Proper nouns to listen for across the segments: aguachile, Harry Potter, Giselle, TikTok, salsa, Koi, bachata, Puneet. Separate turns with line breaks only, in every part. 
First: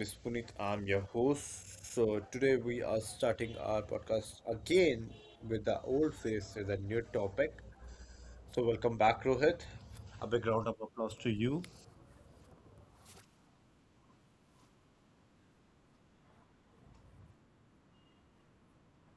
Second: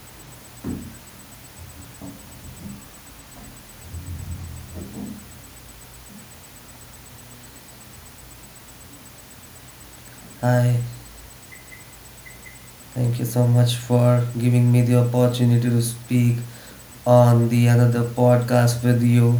is Puneet. I'm your host. So today we are starting our podcast again with the old face with a new topic. So welcome back, Rohit. A big round of
Hi,
applause to you.
thank you so much for giving me the opportunity to speak on the another podcast with you.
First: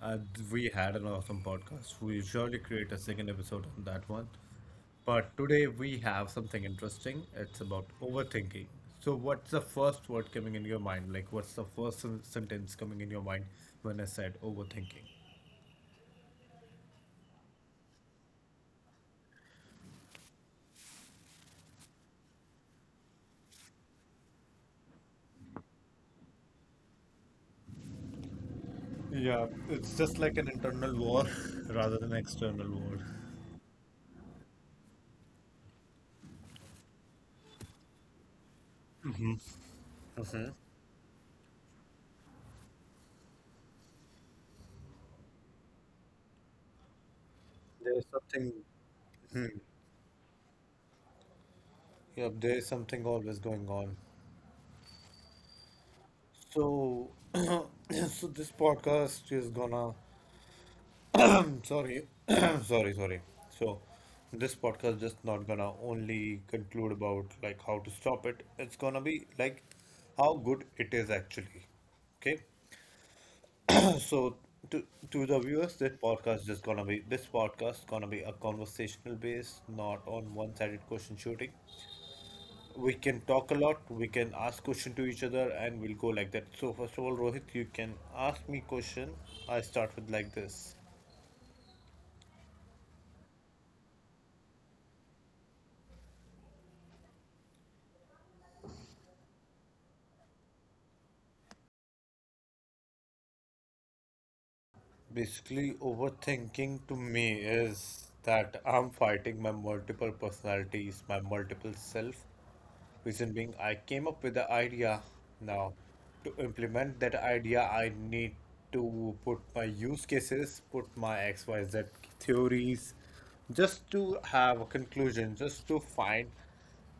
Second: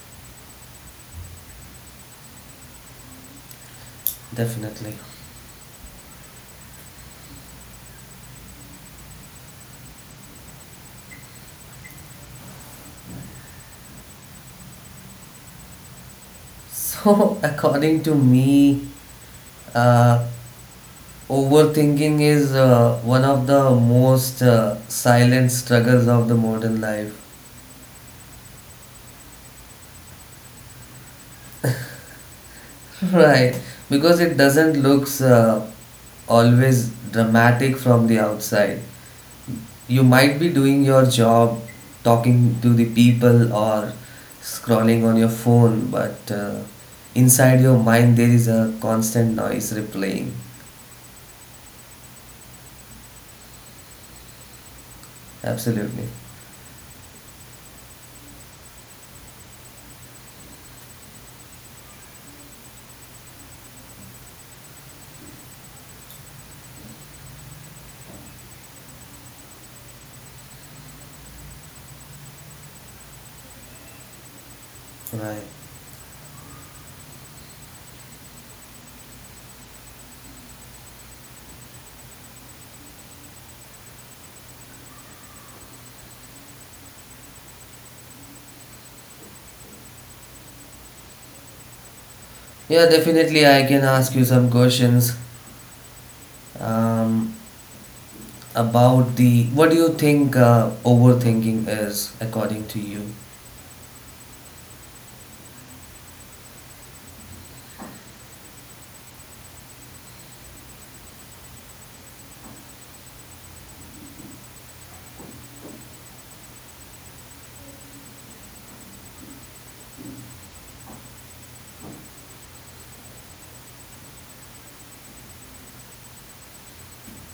And we had an awesome podcast. We surely create a second episode on that one.
Definitely.
But today we have something interesting. It's about overthinking. So what's the first word coming in your mind? Like what's the first sentence coming in your mind when I said overthinking?
So, according to me, uh, overthinking is one of the most silent struggles of the modern life.
Yeah, it's just like an internal war rather than external war.
Right, because it doesn't looks always dramatic from the outside. You might be doing
Mhm.
your job, talking to the people or scrolling on your phone, but inside your mind there
There's
is a
something,
constant noise
hmm,
replaying.
yeah, there's something always going on.
Absolutely.
So this podcast is sorry, sorry, sorry. So, this podcast just not gonna only conclude about like how to stop it. It's gonna be like how good it is actually. Okay? So to
Right.
to the viewers, this podcast is gonna be this podcast gonna be a conversational base, not on one-sided question shooting. We can talk a lot, we can ask question to each other, and we'll go like that. So first of all, Rohit, you can ask me question. I start with like this.
Yeah, definitely I can ask you some questions um, about the what do you think overthinking is according to you?
Basically, overthinking to me is that I'm fighting my multiple personalities, my multiple self, reason being, I came up with the idea. Now, to implement that idea, I need to put my use cases, put my XYZ theories, just to have a conclusion, just to find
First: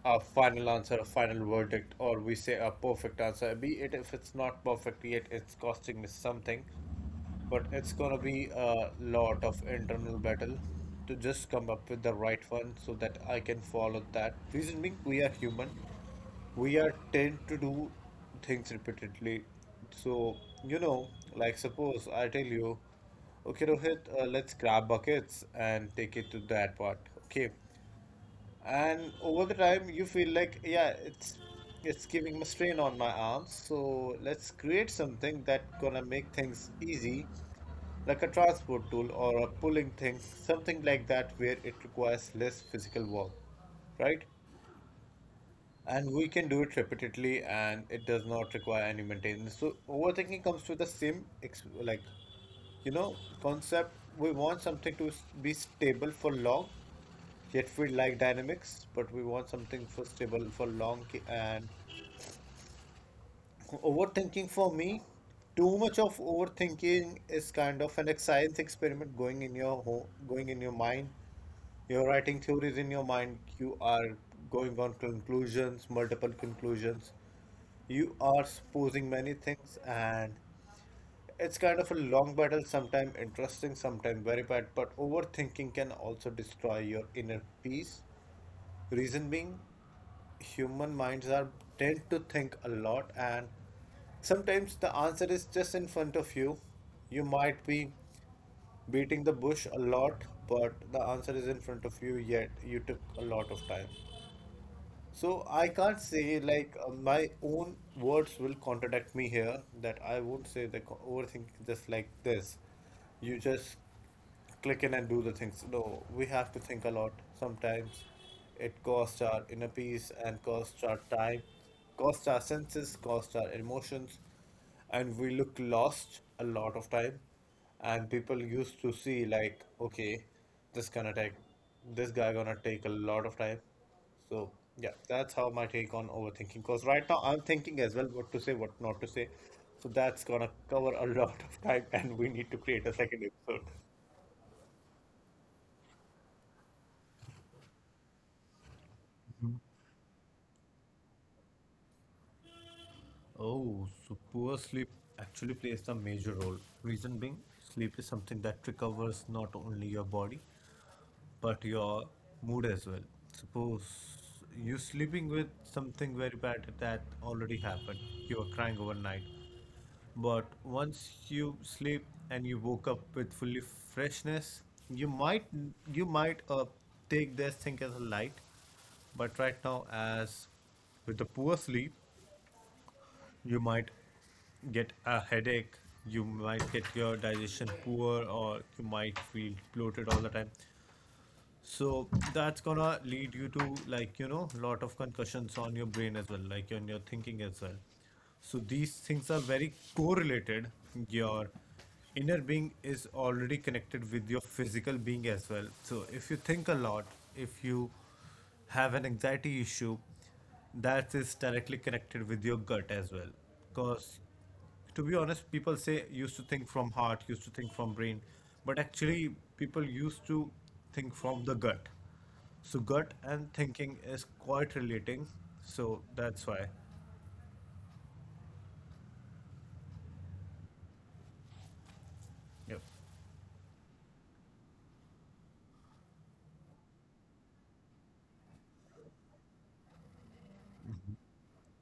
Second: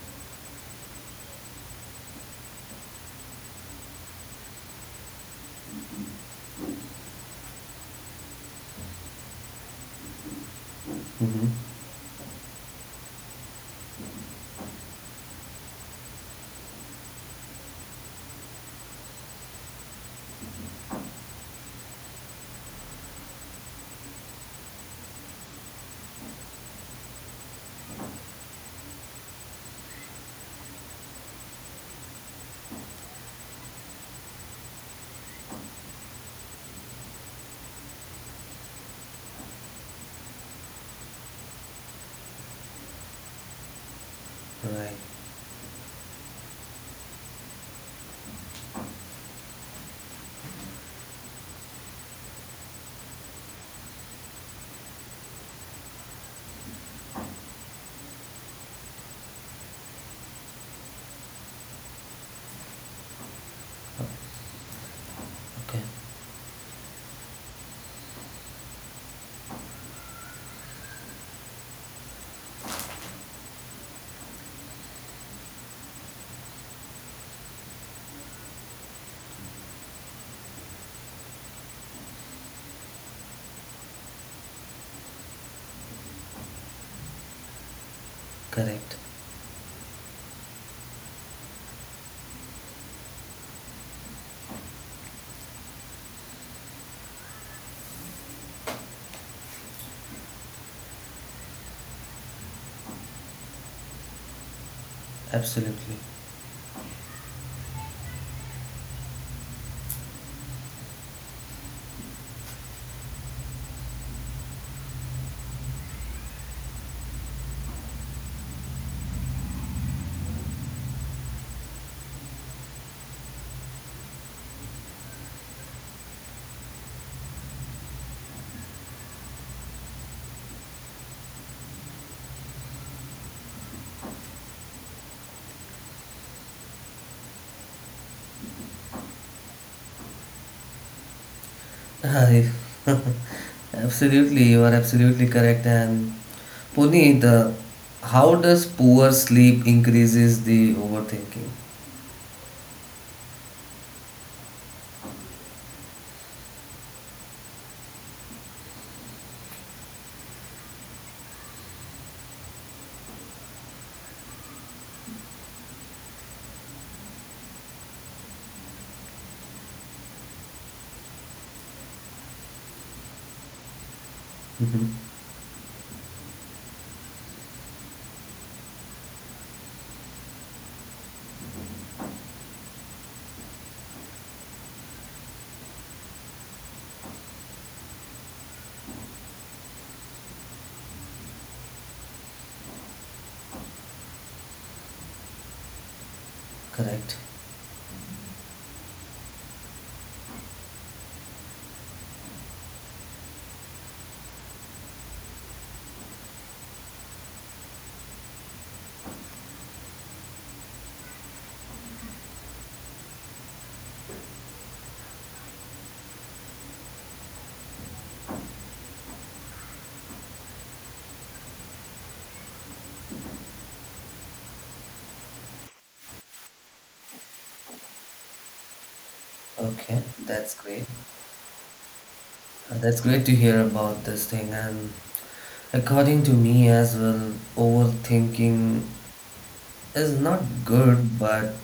a final answer, a final verdict, or we say a perfect answer, be it if it's not perfect yet, it's costing me something. But it's gonna be a lot of internal battle to
Mm-hmm.
just come up with the right one so that I can follow that. Reason being, we are human. We are tend to do things repeatedly. So, you know, like suppose I tell you, okay, Rohit, let's grab buckets and take it to that part. Okay, and over the time you feel like yeah, it's giving a strain on my arms, so let's create something that gonna make things easy, like a transport tool or a pulling thing, something like that where it requires less physical work, right,
Right.
and we can do it repeatedly and it does not require any maintenance. So overthinking comes with the same ex like you know concept. We want something to be stable for long, yet we like dynamics, but we want something for stable for long and overthinking for me, too
Okay.
much of overthinking is kind of an science experiment going in your ho going in your mind. You're writing theories in your mind. You are going on conclusions, multiple conclusions. You are supposing many things, and it's kind of a long battle, sometimes interesting, sometimes very bad. But overthinking can also destroy your inner peace.
Correct.
Reason being, human minds are tend to think a lot, and sometimes the answer is just in front of you. You might be beating the bush a lot, but the answer is in front of you, yet you took a lot of time. So I can't
Absolutely.
say like my own words will contradict me here that I won't say the overthinking just like this. You just click in and do the things. No, we have to think a lot. Sometimes it costs our inner peace and costs our time, costs our senses, costs our emotions, and we look lost a lot of time, and people used to see like, okay, this gonna take this guy gonna take a lot of time. So yeah, that's how my take on overthinking, because right now I'm thinking as well what to say, what not to say. So that's gonna cover a lot of time, and we need to create a
Hi.
second episode.
Absolutely, you are absolutely correct. And Puneet, how does poor sleep increases the overthinking?
Oh, so poor sleep actually plays a major role. Reason being, sleep is something that recovers not only your body but your mood as well. Suppose you're sleeping with something very bad that already happened. You were crying overnight. But once you sleep and you woke up with fully freshness, you
Hmm.
might you might uh, take this thing as a light. But right now, as with the poor sleep, you might get a headache, you might get your digestion poor, or you might feel bloated all the time. So that's gonna lead you to, like, you know, lot of concussions on your brain as well, like on your thinking
Correct.
as well. So these things are very correlated. Your inner being is already connected with your physical being as well. So if you think a lot, if you have an anxiety issue, that is directly connected with your gut as well. Because to be honest, people say used to think from heart, used to think from brain, but actually people used to think from the gut. So gut and thinking is quite relating. So that's why.
Okay, that's great.
Yep.
That's great to hear about this thing. And according to me as well, overthinking is not good, but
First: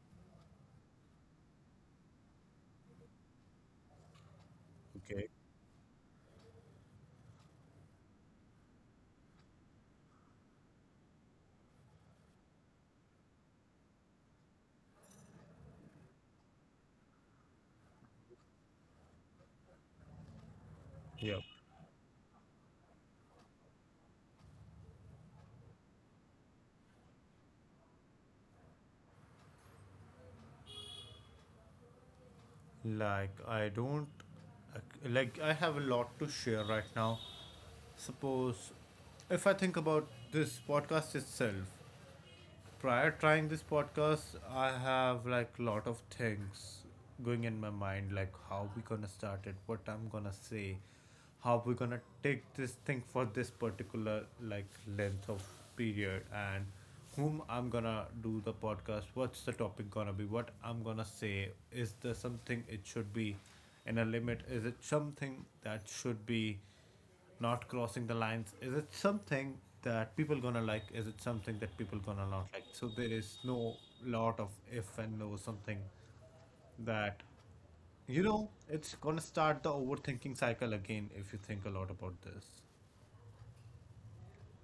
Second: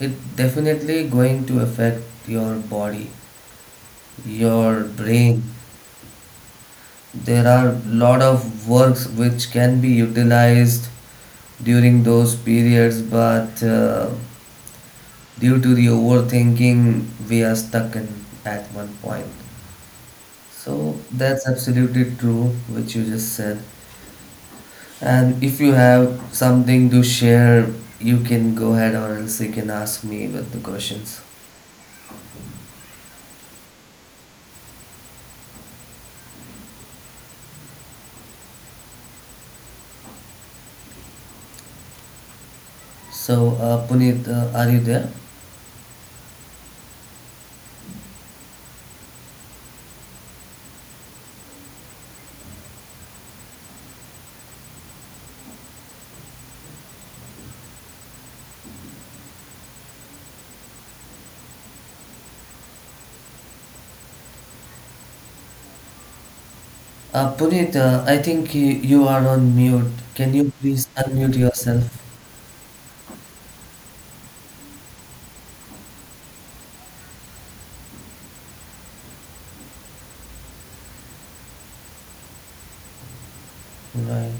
it definitely going to affect your body, your
Okay.
brain. There are a lot of works which can be utilized during those periods, but due to the overthinking we are stuck in at one point. So
Yep.
that's absolutely true which you just said. And if you have something to share, you can go ahead, or else you can ask me with the questions.
Like I don't Like I have a lot to share right now. Suppose if I think about this podcast itself, prior trying this
So
podcast,
Puneet,
I
are you there?
have like lot of things going in my mind, like how we gonna start it, what I'm gonna say, how we gonna take this thing for this particular like length of period, and whom I'm gonna do the podcast, what's the topic gonna be, what I'm gonna say, is there something it should be in a limit, is it something that should be not
Puneet,
crossing the
I
lines,
think
is
you,
it
you are
something
on mute.
that people
Can
gonna
you
like,
please
is it
unmute
something that people
yourself?
gonna not like. So there is no lot of if and no something that, you know, it's gonna start the overthinking cycle again if you think a lot about this.
Right.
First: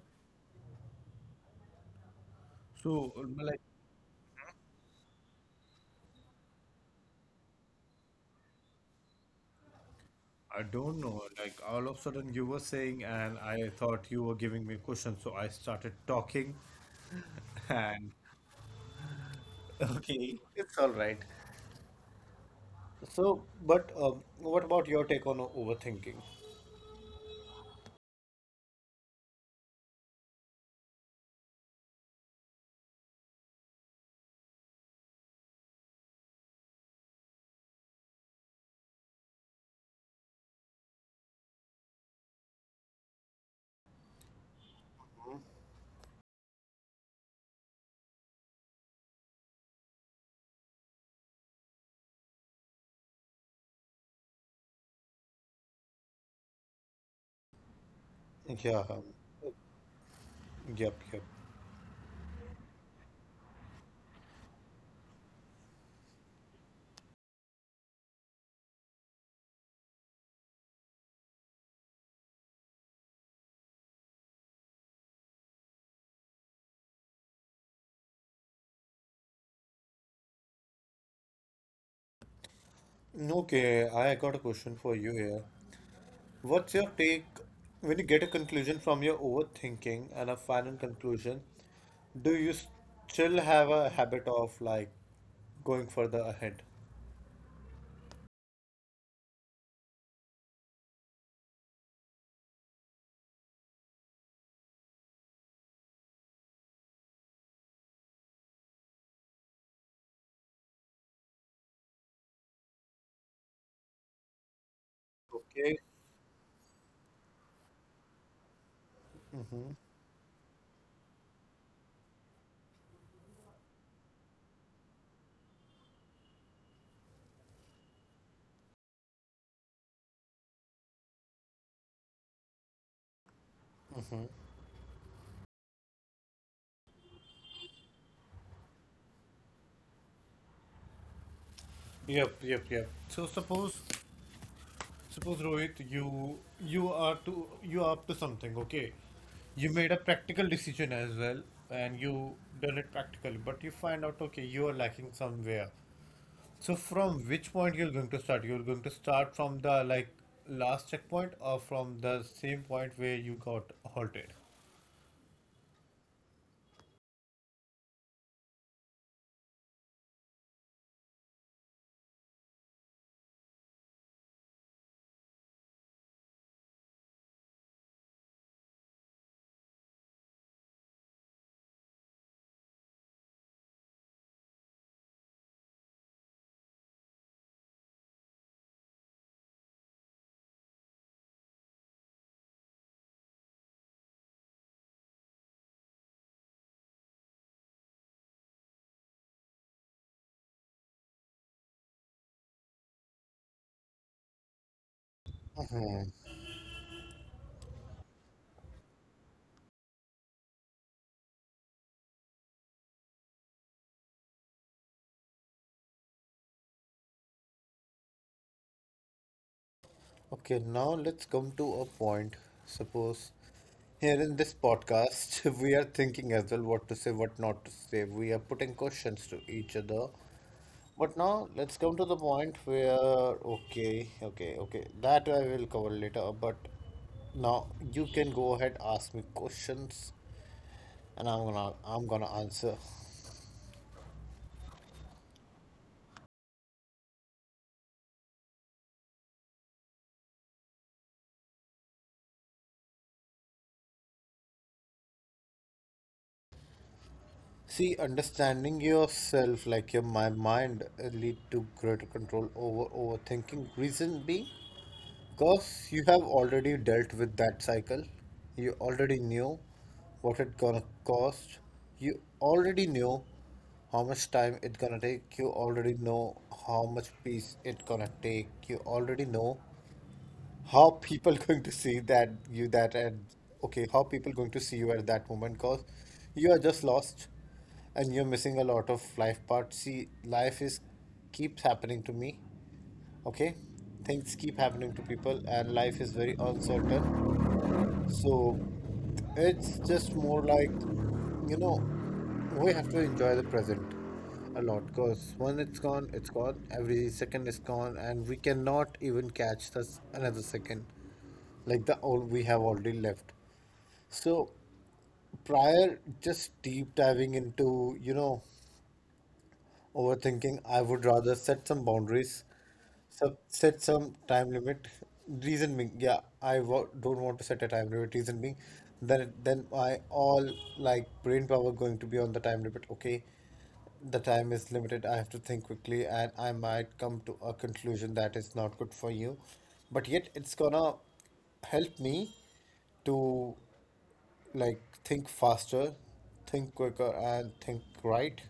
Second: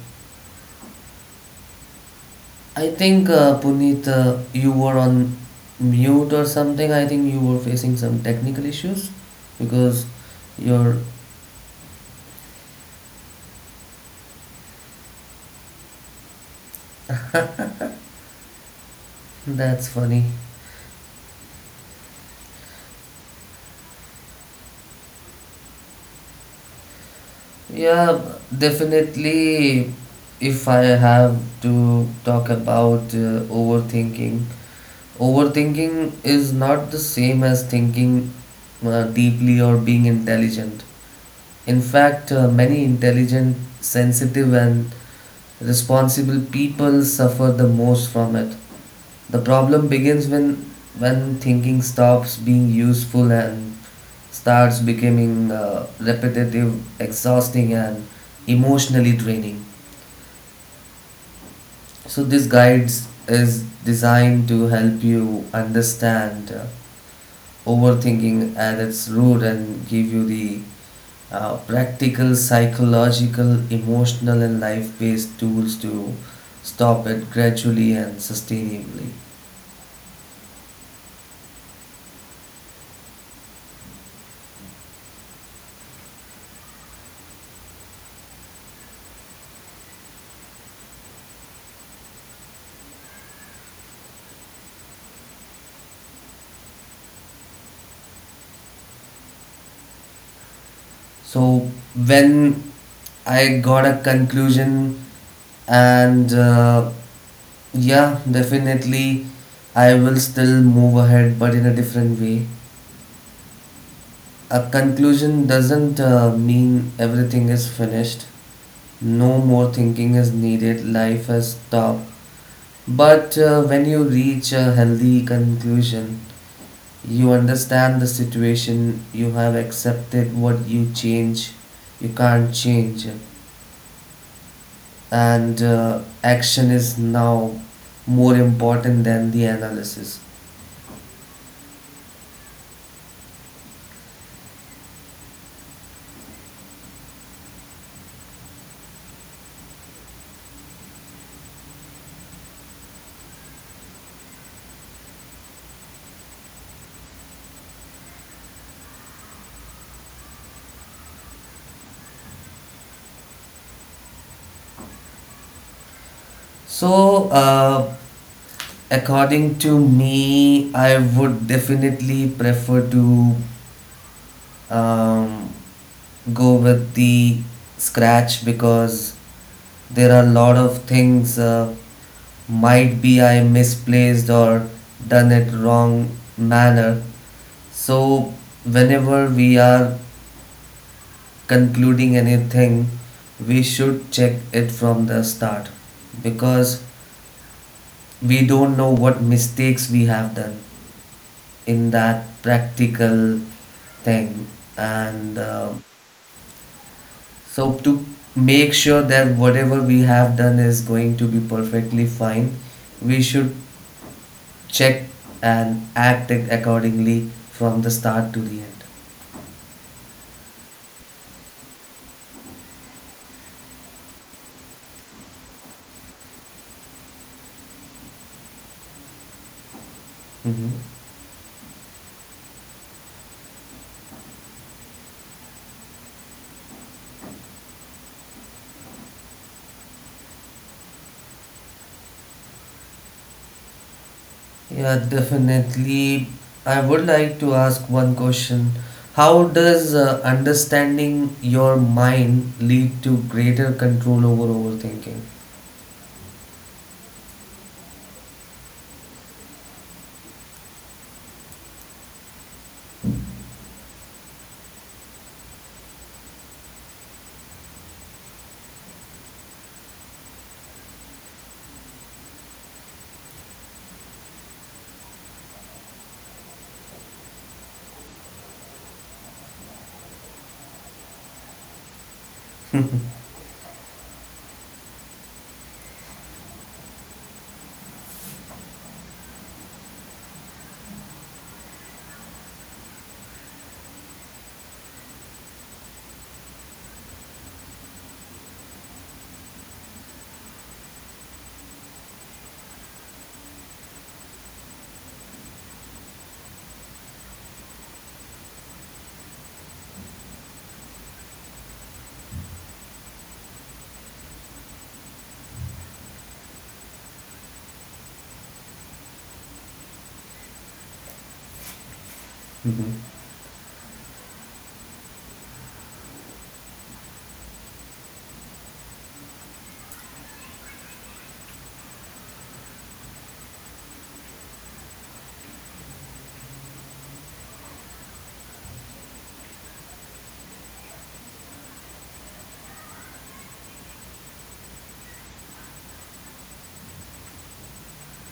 I
So
think
like
Puneet, you were on mute or something. I think you were facing some technical issues because
I don't
you're.
know, like all of a sudden you were saying and I thought you were giving me questions, so I started talking, and
That's funny.
okay, it's all right. So but what about your take on overthinking?
Yeah, definitely. If I have to talk about overthinking, overthinking is not the same as thinking deeply or being intelligent. In fact, many intelligent, sensitive, and responsible people suffer the most from it. The problem begins when thinking stops being useful and starts becoming repetitive, exhausting, and
Yeah,
emotionally draining.
yep.
So this guides is designed to help you understand overthinking at its root and give you the practical, psychological, emotional, and life based tools to stop it gradually and sustainably.
No, okay, I got a question for you here. What's your take when you get a conclusion from your overthinking and a final conclusion? Do you still have a habit of like going further ahead?
So, when I got a conclusion, and yeah, definitely I will still move ahead, but in a different way. A conclusion
Okay.
doesn't mean everything is finished. No more thinking is needed. Life has stopped. But when you reach a healthy conclusion, you understand the situation, you have accepted what you change, you can't change, and action is now more important than the analysis.
Yep. So suppose Rohit, you are up to something, okay? You made a practical decision as well, and you done it practically, but you find out okay, you are lacking somewhere. So from which point you're going to start? You're going to start from the like last checkpoint or from the same point where you got halted?
So, according to me, I would definitely prefer to um, go with the scratch because there are a lot of things. Might be I misplaced or done it wrong manner. So whenever we are concluding anything, we should check it from the start because we don't know what mistakes we have done in that practical thing. And
Hmm.
so to make sure that whatever we have done is going to be perfectly fine, we should check and act it accordingly from the start to the end.
Okay, now let's come to a point. Suppose here in this podcast, we are thinking as well what to say, what not to say. We are putting questions to each other.
Mm-hmm.
But now let's come to the point where, okay, that I will cover later. But now you can go ahead, ask me questions, and I'm gonna answer.
Yeah, definitely. I would like to ask one question. How does understanding your mind lead to greater control over overthinking?
See, understanding yourself, like your my mind, lead to greater control over overthinking. Reason being, because you have already dealt with that cycle. You already knew what it gonna cost. You already knew how much time it gonna take. You already know how much peace it gonna take. You already know how people going to see that you that at okay, how people going to see you at that moment, because you are just lost and you're missing a lot of life parts. See, life is keeps happening to me. Okay, things keep happening to people, and life is very uncertain. So it's just more like, you know, we have to enjoy the present a lot, because when it's gone, it's gone. Every second is gone, and we cannot even catch this another second, like the all we have already left. So prior, just deep diving into, you know, overthinking, I would rather set some boundaries,
Mm-hmm.
sub set some time limit. Reason being, yeah, I wa don't want to set a time limit. Reason being, then my all like brain power going to be on the time limit. Okay, the time is limited. I have to think quickly, and I might come to a conclusion that is not good for you. But yet, it's gonna help me to like think faster, think quicker, and think right,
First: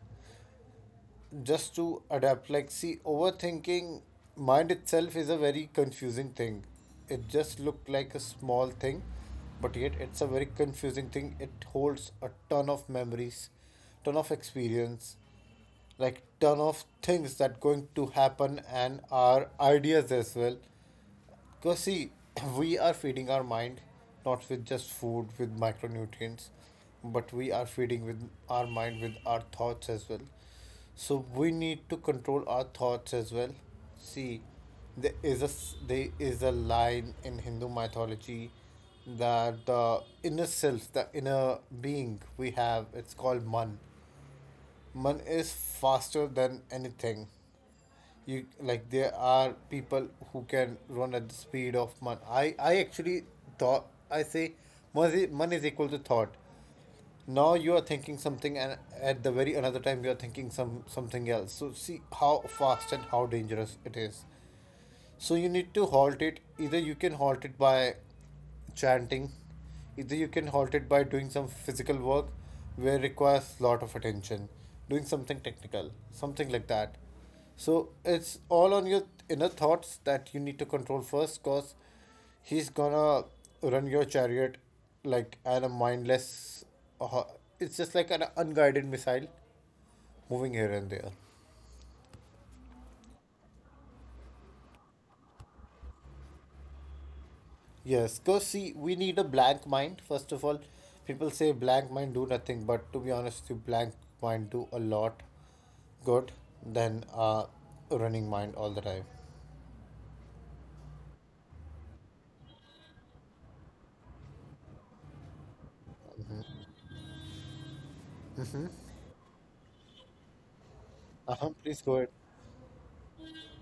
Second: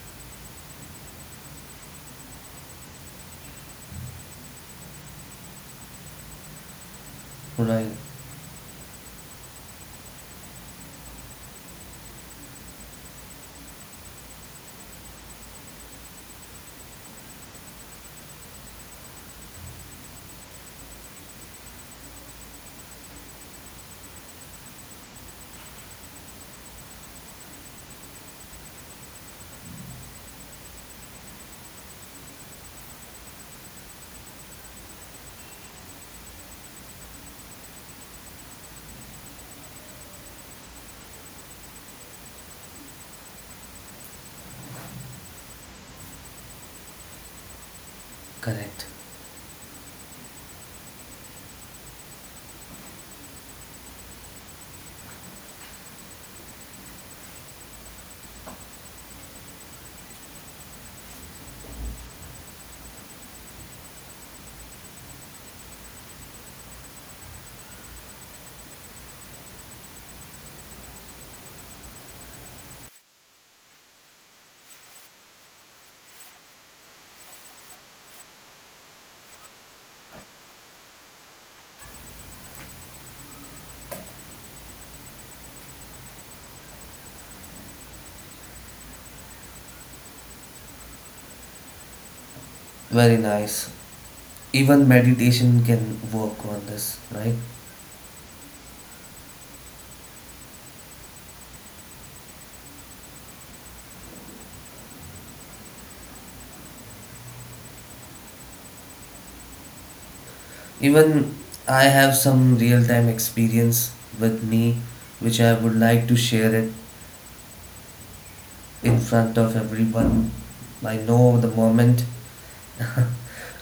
just to adapt. Like, see, overthinking mind itself is a very confusing thing. It just
Right,
looked like a small thing, but yet it's a very confusing thing. It holds a ton of memories, ton of experience, like ton of things that going to happen, and our ideas as well. Because see, we are feeding our mind not with just food, with micronutrients, but we are feeding with our mind with our thoughts as well. So we need to control our thoughts as well. See, there is there is a line in Hindu mythology that the inner self, the inner being we have, it's called man. Man is faster than anything you
correct.
like there are people who can run at the speed of man I actually thought I say man is equal to thought now you are thinking something and at the very another time you are thinking something else so see how fast and how dangerous it is so you need to halt it. Either you can halt it by chanting, either you can halt it by doing some physical work where it requires a lot of attention, doing something technical, something like that. So it's all on your inner thoughts that you need to control first because he's gonna run your chariot like an a mindless uh, it's just like an unguided missile moving here and there.
Very nice. Even meditation can work on this, right?
Yes, because see, we need a blank mind. First of all, people say blank mind do nothing, but to be honest, you blank mind do a lot good than running mind all the time.
Even I have some real time experience with me which I would like to share it in front of everyone. I know the
Uh-huh, please go
moment.
ahead.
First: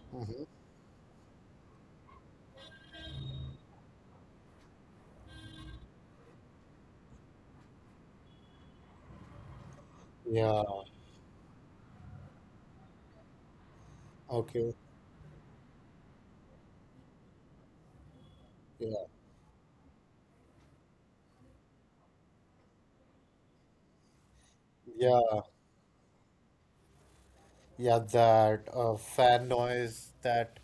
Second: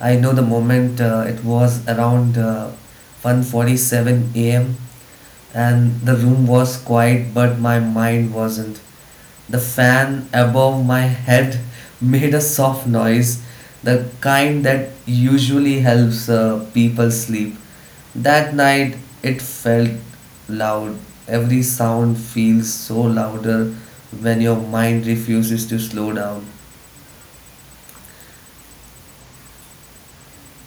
I know the moment. It was around 1:47 a.m., and the room was quiet, but my mind wasn't. The fan
Yeah.
above my head made a soft noise, the kind
Okay.
that usually helps people sleep. That night
Yeah.
it felt loud. Every sound feels so louder when your mind
Yeah.
refuses to slow down.
Yeah, that fan noise, that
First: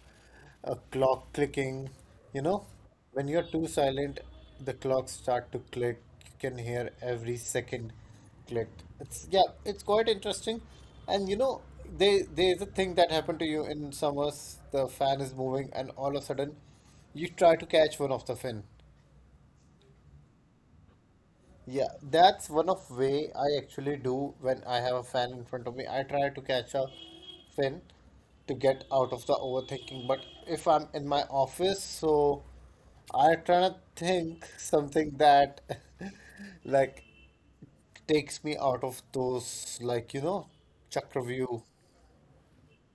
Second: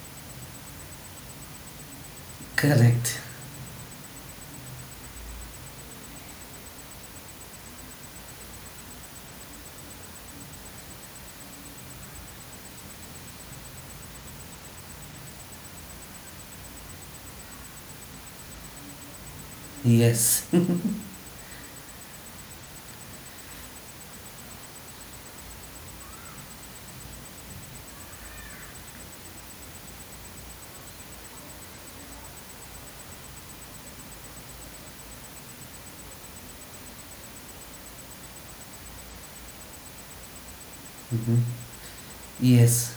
clock clicking. You know,
Correct.
when you're too silent, the clocks start to click. You can hear every second click. It's yeah, it's quite interesting. And you know, they there's a thing that happened to you in summers. The fan is moving, and all of a sudden, you try to catch one of the fin.
Yes.
Yeah, that's one of way I actually do when I have a fan in front of me. I try to catch a fin to get out of the overthinking. But if I'm in my office, so I try to think something that like takes me out of those like you know chakra
Mhm.
view.
Yes.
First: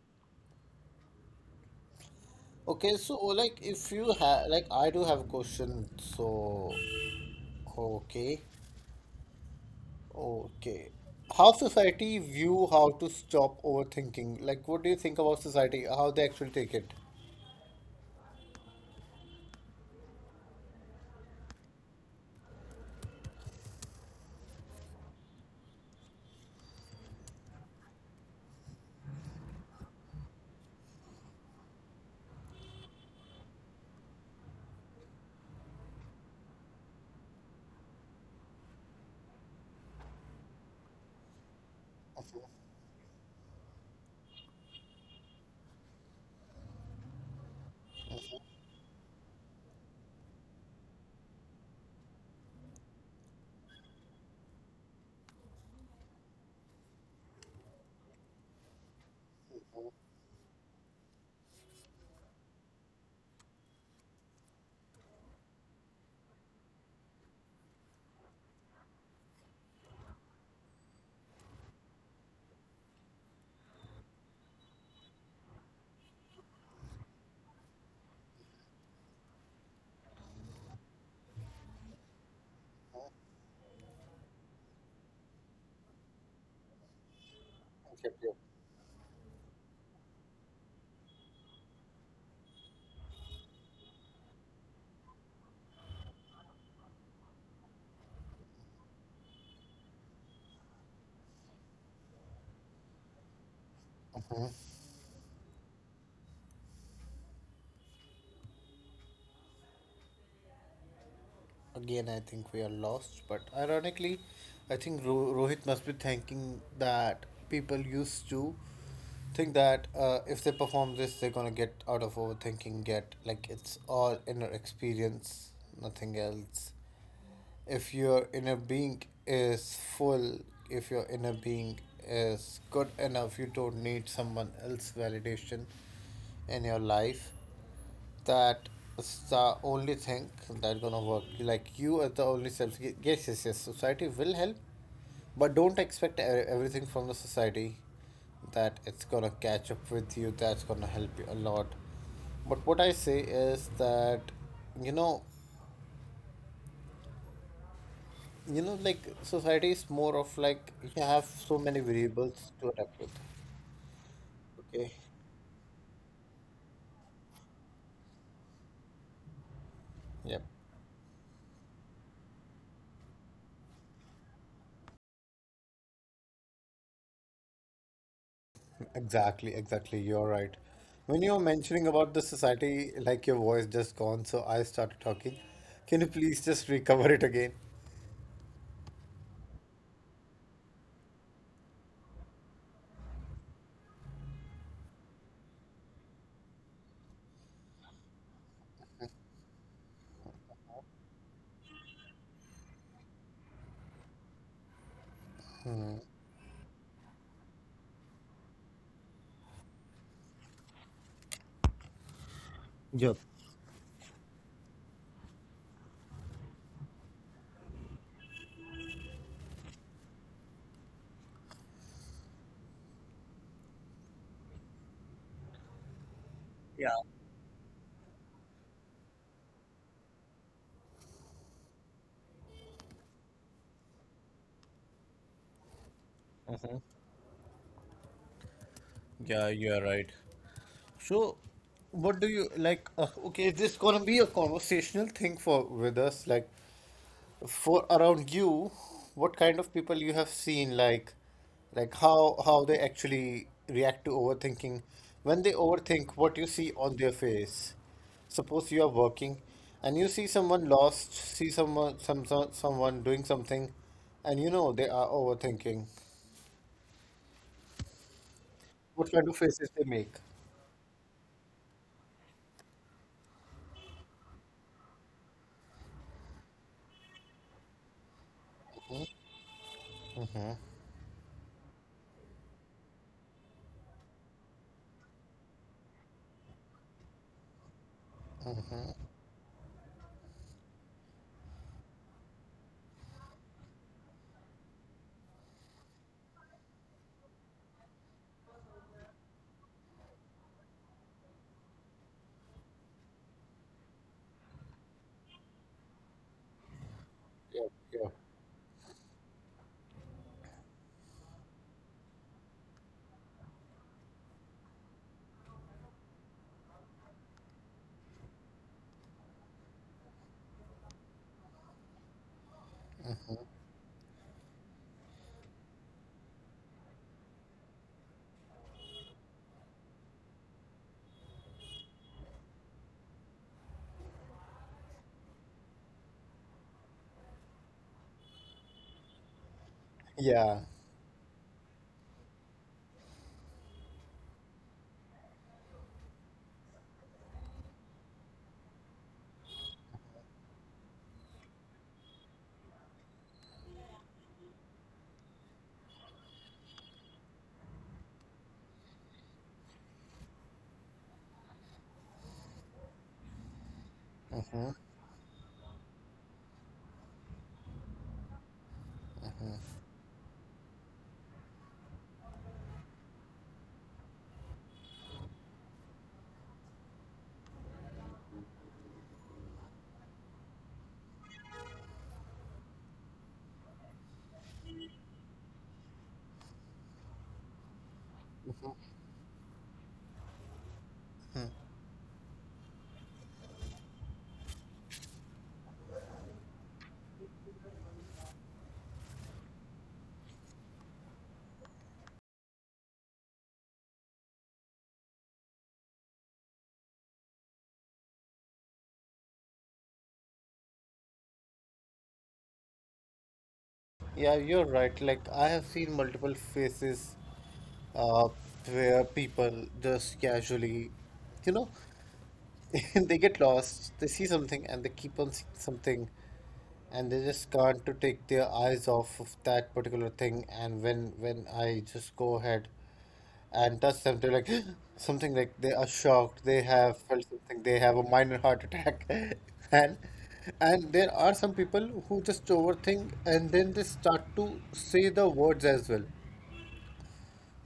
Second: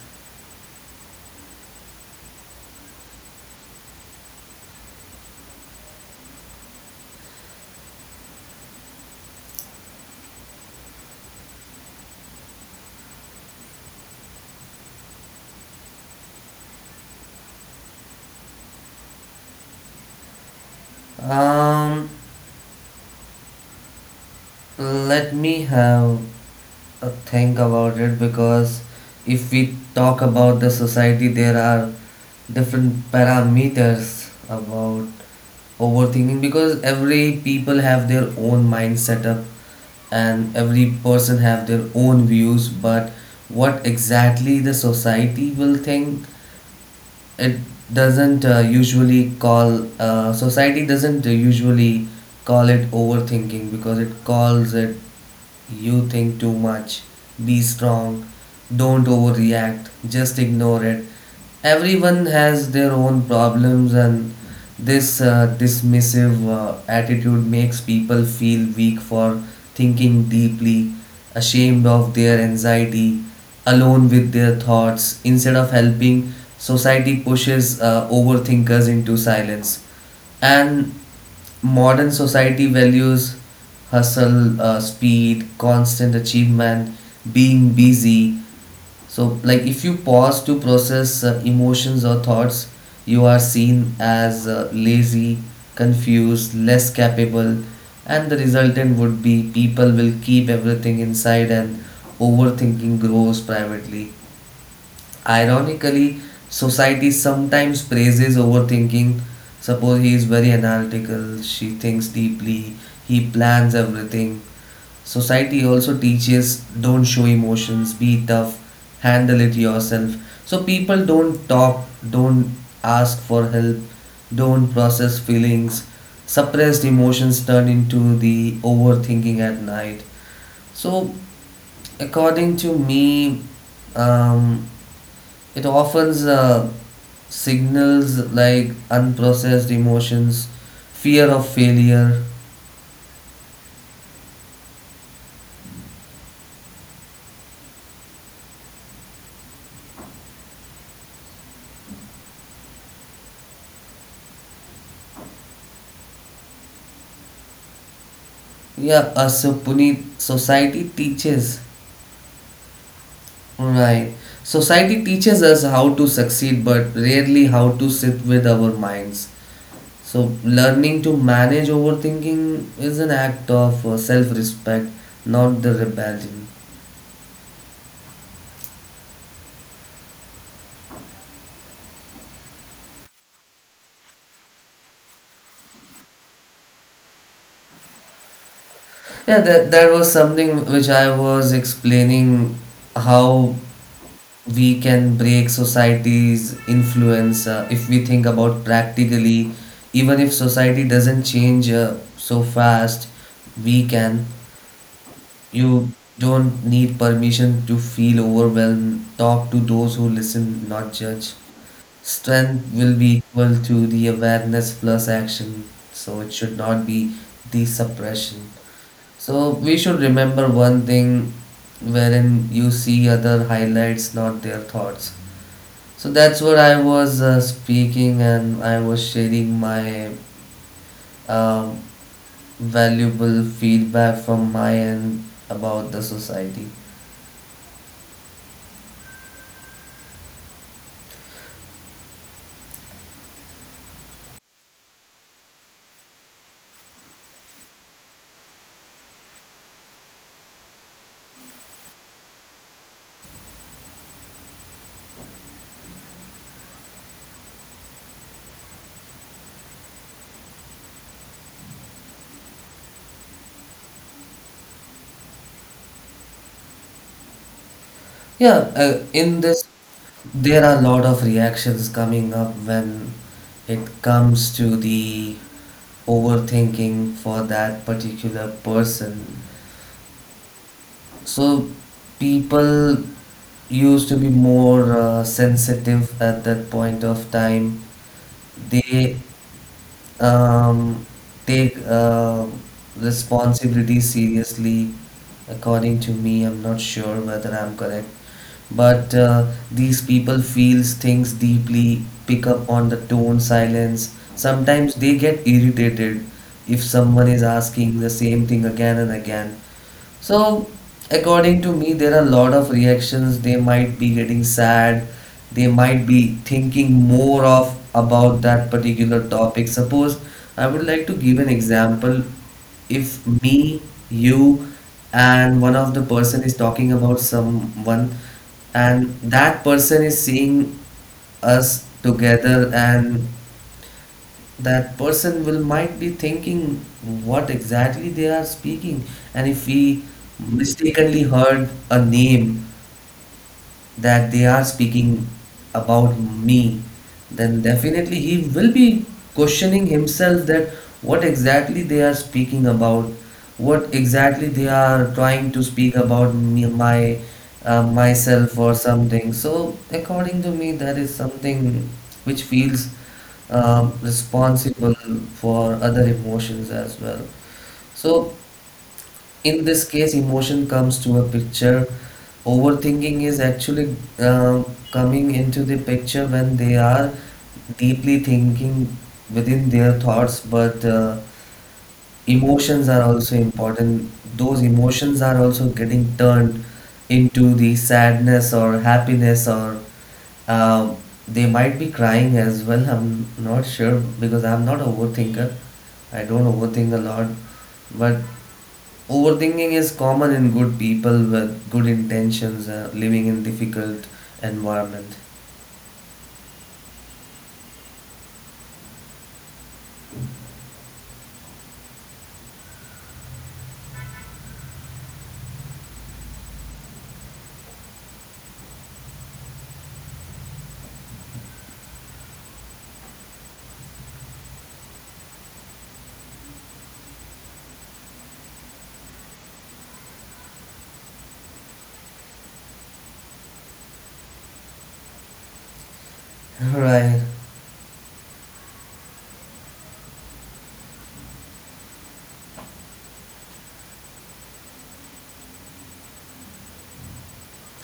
Okay, so like if you have like I do have a question. So okay. Okay. How society view how to stop overthinking? Like, what do you think about society? How they actually take it?
Um, Let me have think about it, because if we talk about the society, there are different parameters about overthinking, because every people have their own mind setup and every person have their own
Mhm,
views. But what exactly the society will think, it doesn't
mhm.
usually call, society doesn't usually call it overthinking, because it calls it, "You think too much. Be strong. Don't overreact. Just ignore it. Everyone has their own problems," and this dismissive attitude makes people feel weak for thinking deeply, ashamed of their anxiety, alone with their thoughts. Instead of helping, society pushes overthinkers into silence. And modern society values hustle, speed, constant achievement, being
Yep, yep.
busy. So, like, if you pause to process emotions or thoughts, you are seen as lazy, confused, less capable, and the resultant would be people will keep everything inside and overthinking grows privately. Ironically, society sometimes praises overthinking. Suppose he is very analytical, she thinks
Again, I think we are
deeply,
lost,
he
but
plans
ironically,
everything.
I think Ro
Society
Rohit must be
also teaches
thinking
don't show
that people
emotions, be
used
tough,
to
handle it
think that
yourself.
if they
So
perform
people
this, they're
don't
gonna get
talk,
out of
don't
overthinking, get
ask
like
for help,
it's all inner
don't process
experience,
feelings.
nothing else.
Suppressed emotions turn
If
into
your
the
inner being
overthinking at
is
night.
full, if your
So,
inner being
according
is
to
good enough,
me,
you don't need someone
um,
else
it
validation
often
in your life.
signals like
That is the
unprocessed
only thing
emotions,
that's gonna work.
fear of
Like you are
failure.
the only self. Yes, yes, yes. Society will help, but don't expect everything from the society that it's gonna catch up with you. That's gonna help you a lot. But what I say is that you know. You know, like
Yeah, so
society is more
Puneet,
of like
society
you have
teaches,
so many variables to adapt with.
right?
Okay.
Society teaches us how to succeed, but rarely how to sit with our minds. So,
Yep.
learning to manage overthinking is an act of self respect, not the rebellion.
Exactly, exactly. You're right. When you were mentioning about the society, like your voice just gone, so I started talking. Can you please just recover it again?
Yeah, that was something which I was explaining, how we can break society's influence if we think about practically, even if society doesn't change so fast. We can, you don't need permission to feel overwhelmed. Talk to those who listen, not judge. Strength will be
Yep.
equal to the awareness plus action, so it should not be the suppression. So we should remember one thing, wherein you see other highlights, not their thoughts. So that's what I was speaking, and I was sharing my um valuable feedback from my end about the society.
Yeah, you are right. So, what do you like? Okay, is this gonna be a conversational thing for with us? Like, for around you, what kind of people you have seen, like, like how they actually react to overthinking. When they overthink, what you see on their face. Suppose you are working, and you see someone lost, see someone some someone doing something, and you know they are overthinking.
Yeah,
What kind
in
of
this,
faces they make?
there are a lot of reactions coming up when it comes to the overthinking for that particular person. So people used to be more sensitive at that point of time. They um, take responsibility seriously. According to me, I'm not sure whether I'm correct, but these people feels things deeply, pick up on the tone, silence. Sometimes they get irritated if someone is
Yeah,
asking the
yeah,
same thing again and again. So, according to me, there are a lot of reactions. They might be getting sad. They might be thinking more of about that particular topic. Suppose I would like to give an example. If me, you, and one of the person is talking about someone, and that person is seeing us together, and that person will might be thinking what exactly they are speaking. And if we
yeah.
mistakenly heard a name that they are speaking about me, then definitely he will be questioning himself that what exactly they are speaking about, what exactly they are trying to speak about me, my myself or something. So according to me, that is something which feels
Hmm.
responsible for other emotions as well. So, in this case, emotion comes to a picture. Overthinking is actually coming into the picture when they are deeply thinking within their thoughts, but emotions are also important. Those emotions are also getting turned into the sadness or happiness, or um, they might be crying as well. I'm not sure because I'm not a overthinker. I don't overthink a lot, but overthinking is common in good people with good intentions living in difficult environment.
Yeah, you're right. Like I have seen multiple faces uh, where people just casually, you know, they get lost, they see something and they keep on seeing something and they just can't to take their eyes off of that particular thing and when I just go ahead and touch them, they're like something like they are shocked, they have
Right.
felt something, they have a minor heart attack and and there are some people who just overthink and then they start to say the words as well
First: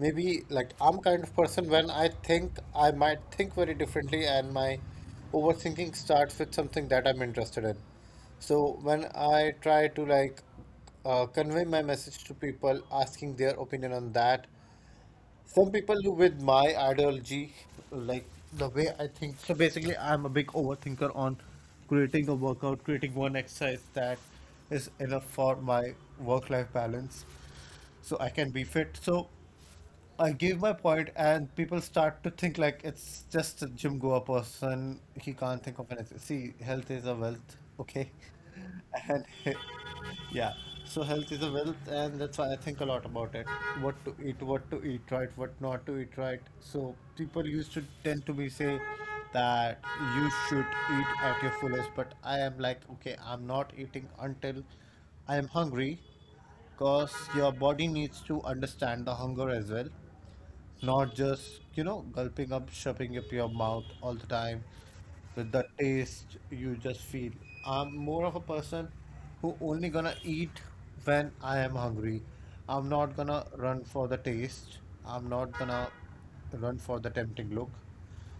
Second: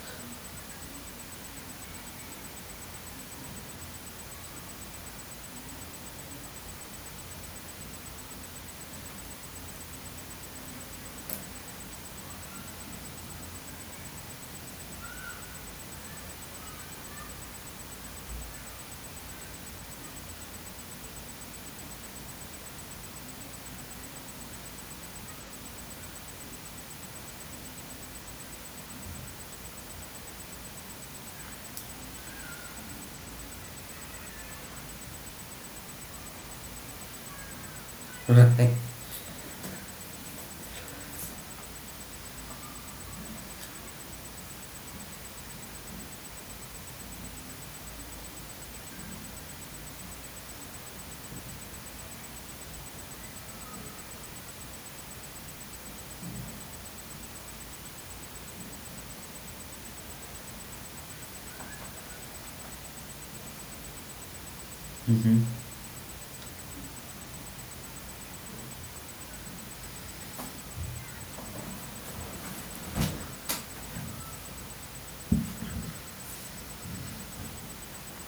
maybe like I'm kind of person when I think I might think very differently and my overthinking starts with something that I'm interested in. So when I try to like convey my message to people asking their opinion on that, some people with my ideology, like the way I think. So basically, I'm a big overthinker on creating a workout, creating one exercise that is enough for my work-life balance, so I can be fit. So I give my point, and people start to think like it's just a Jim Goa person. He can't think of anything. See, health is a wealth, okay?
Right.
And yeah, so health is a wealth, and that's why I think a lot about it. What to eat right, what not to eat right. So people used to tend to be say that you should eat at your fullest, but I am like, okay, I'm not eating until I am hungry because your body needs to understand the hunger as well not just, you know, gulping up, shoving up your mouth all the time with
Mhm.
the taste you just feel. I'm more of a person who only gonna eat when I am hungry. I'm not gonna run for the taste. I'm not gonna run for the tempting look.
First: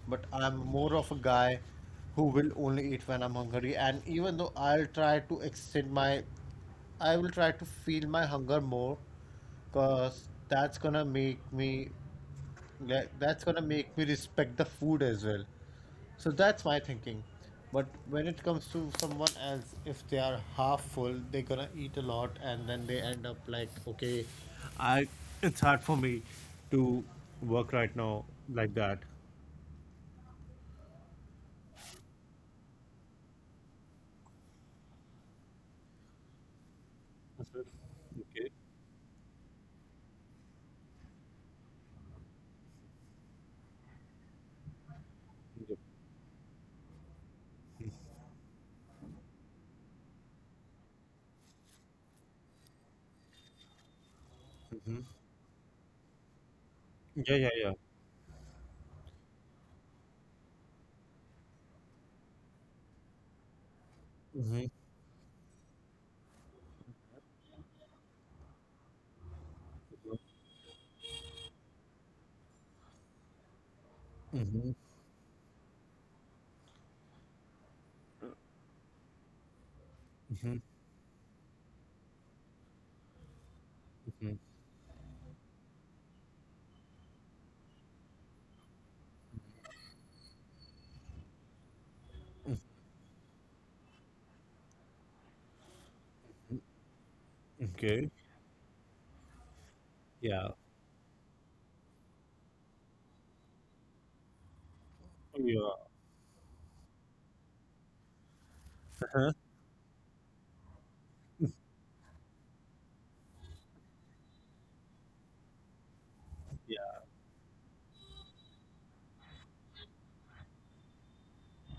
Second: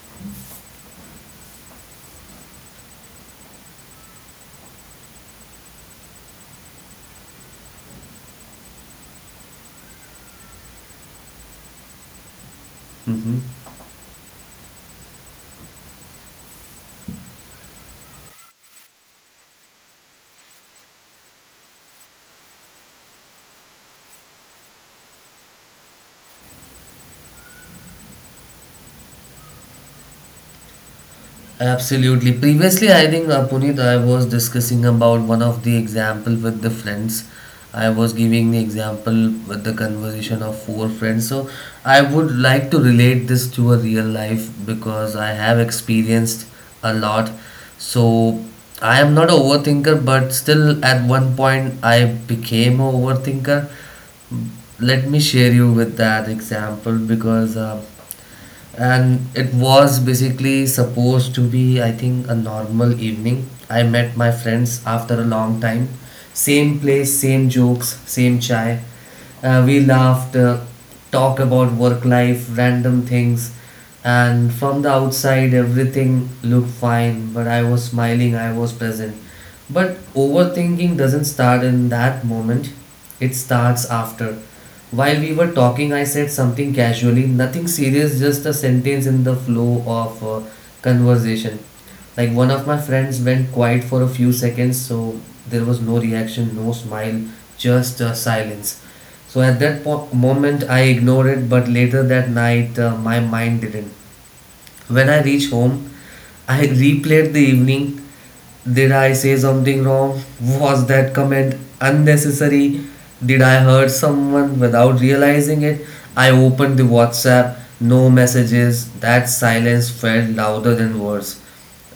But I'm more of a guy who will only eat when I'm hungry. And even though I'll try to extend my, I will try to feel my hunger more because that's gonna make me that,
Mhm.
that's gonna make me respect the food as well. So that's my thinking. But when it comes to someone else, if they are half full, they're gonna eat a lot and then they end up like, okay, I it's hard for me to work right now like that.
Absolutely. Previously, I think Puneet, I was discussing about one of the example with the friends. I was
Mhm.
giving the
Okay.
example with the conversation of four friends. So I would like to relate this to a real life because I have
Yep.
experienced a lot. So I am not a overthinker, but still at one point I became a overthinker. Let me share
Mhm.
you with that example, because
Yeah, yeah, yeah.
and it was basically supposed to be, I think, a normal evening. I met my friends
Mm-hmm.
after a long time. Same place, same jokes, same chai. We laughed, talked about work life, random things, and from the
Mm-hmm.
outside, everything looked fine. But I was smiling, I was present. But overthinking doesn't start in that moment, it starts after. While we were talking, I said something casually, nothing serious, just a sentence in the flow of conversation. Like one of my friends went quiet for a few seconds, so there was no reaction, no smile, just
Okay.
silence. So at that moment,
Yeah.
I ignored it, but later that night, my mind didn't. When I reached home,
Yeah.
I replayed the evening. Did I say something wrong? Was that comment unnecessary? Did I hurt someone without realizing it? I opened the
Yeah.
WhatsApp, no messages. That silence felt louder than words,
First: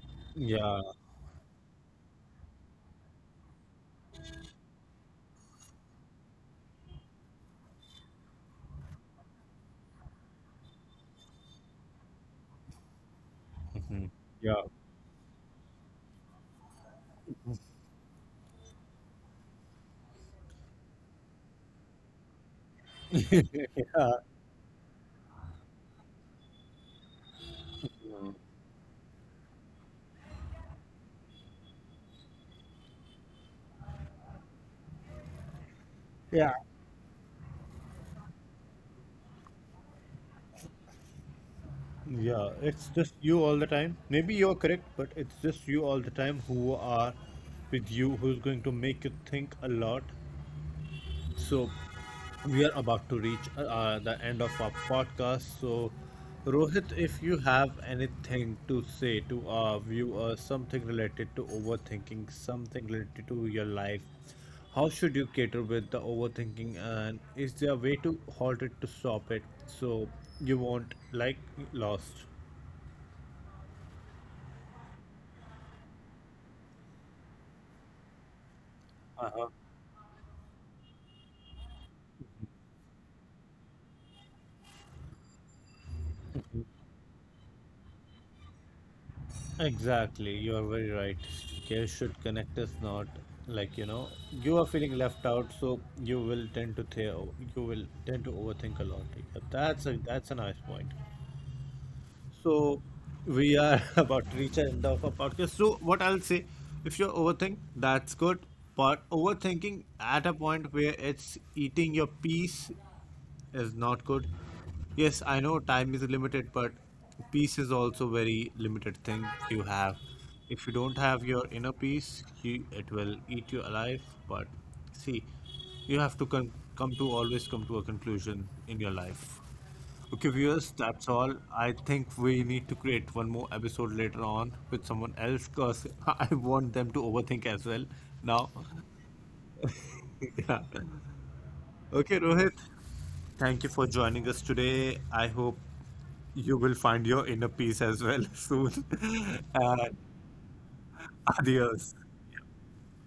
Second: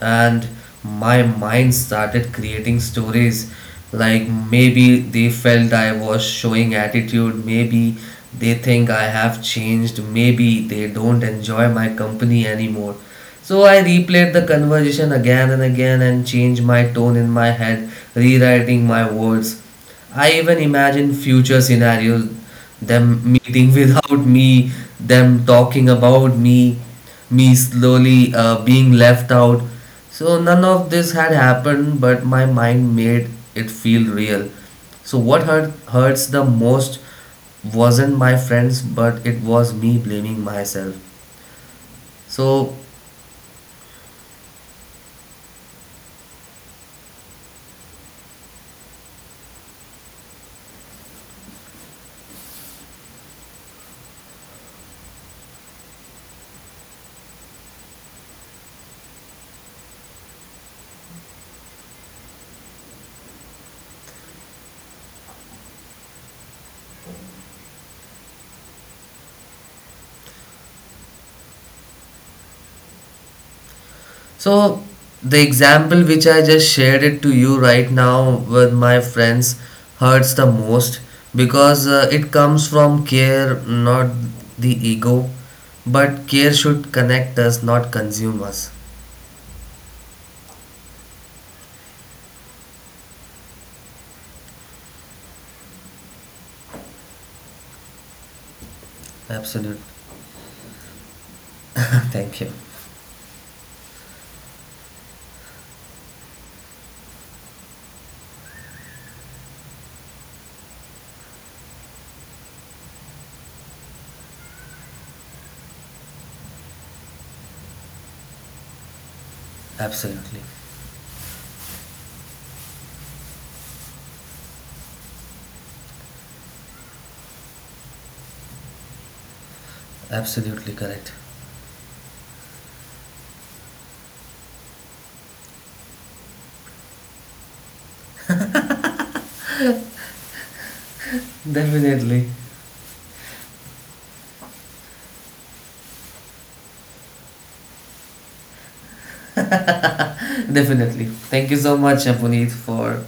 and
Yeah.
my mind started creating stories like, maybe they felt I was showing attitude, maybe they think I have changed, maybe they don't enjoy my company anymore. So I replayed the
Yeah.
conversation again and again and changed my tone in my head, rewriting my words. I even imagined future scenarios, them meeting without me, them talking about me, me slowly being left out. So none of this had happened, but my mind made it feel real. So what hurt, hurts
Yeah.
the most wasn't my friends, but it was me blaming myself.
Yeah, it's
So
just you all the time. Maybe you're correct, but it's just you all the time who are with you, who's going to make you think a lot. So, we are about to reach the end of our podcast. So, Rohit, if you have anything to say to our viewers, something related to overthinking, something related to your life, how should you cater with the overthinking and is there a way to halt it to stop it so you won't like lost?
so the example which I just shared it to you right now with my
Uh-huh.
friends hurts the most because it comes from care, not the ego. But care should connect us, not consume us.
Exactly, you are very right. Care should connect us, not like you know, you are feeling left out, so you will tend to th you will tend to overthink a lot. Yeah, that's a
Absolutely.
nice point.
Thank you.
So we are about to reach the end of our podcast. So what I'll say, if you overthink, that's good, but overthinking at a point where it's eating your peace is not good. Yes, I know time is limited, but peace is also very limited thing you have.
Absolutely.
If you don't have your inner peace, you, it will eat you alive. But see, you have to come to always come to a conclusion in your life. Okay, viewers,
Absolutely
that's
correct.
all. I think we need to create one more episode later on with someone else because I want them to overthink as well. Now, yeah. Okay,
Definitely,
Rohit, thank you for joining us today. I hope you will find your inner peace as well soon. And
definitely. Thank you so
adios.
much, Apuneet, for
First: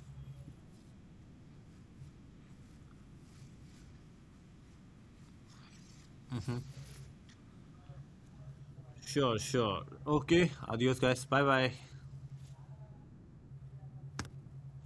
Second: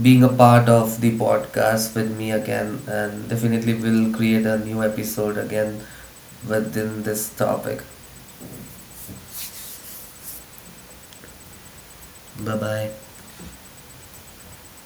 being a part of the podcast with me again. And definitely, we'll create a new episode again within this topic.
Sure, sure. Okay, adios, guys. Bye bye.
Bye bye.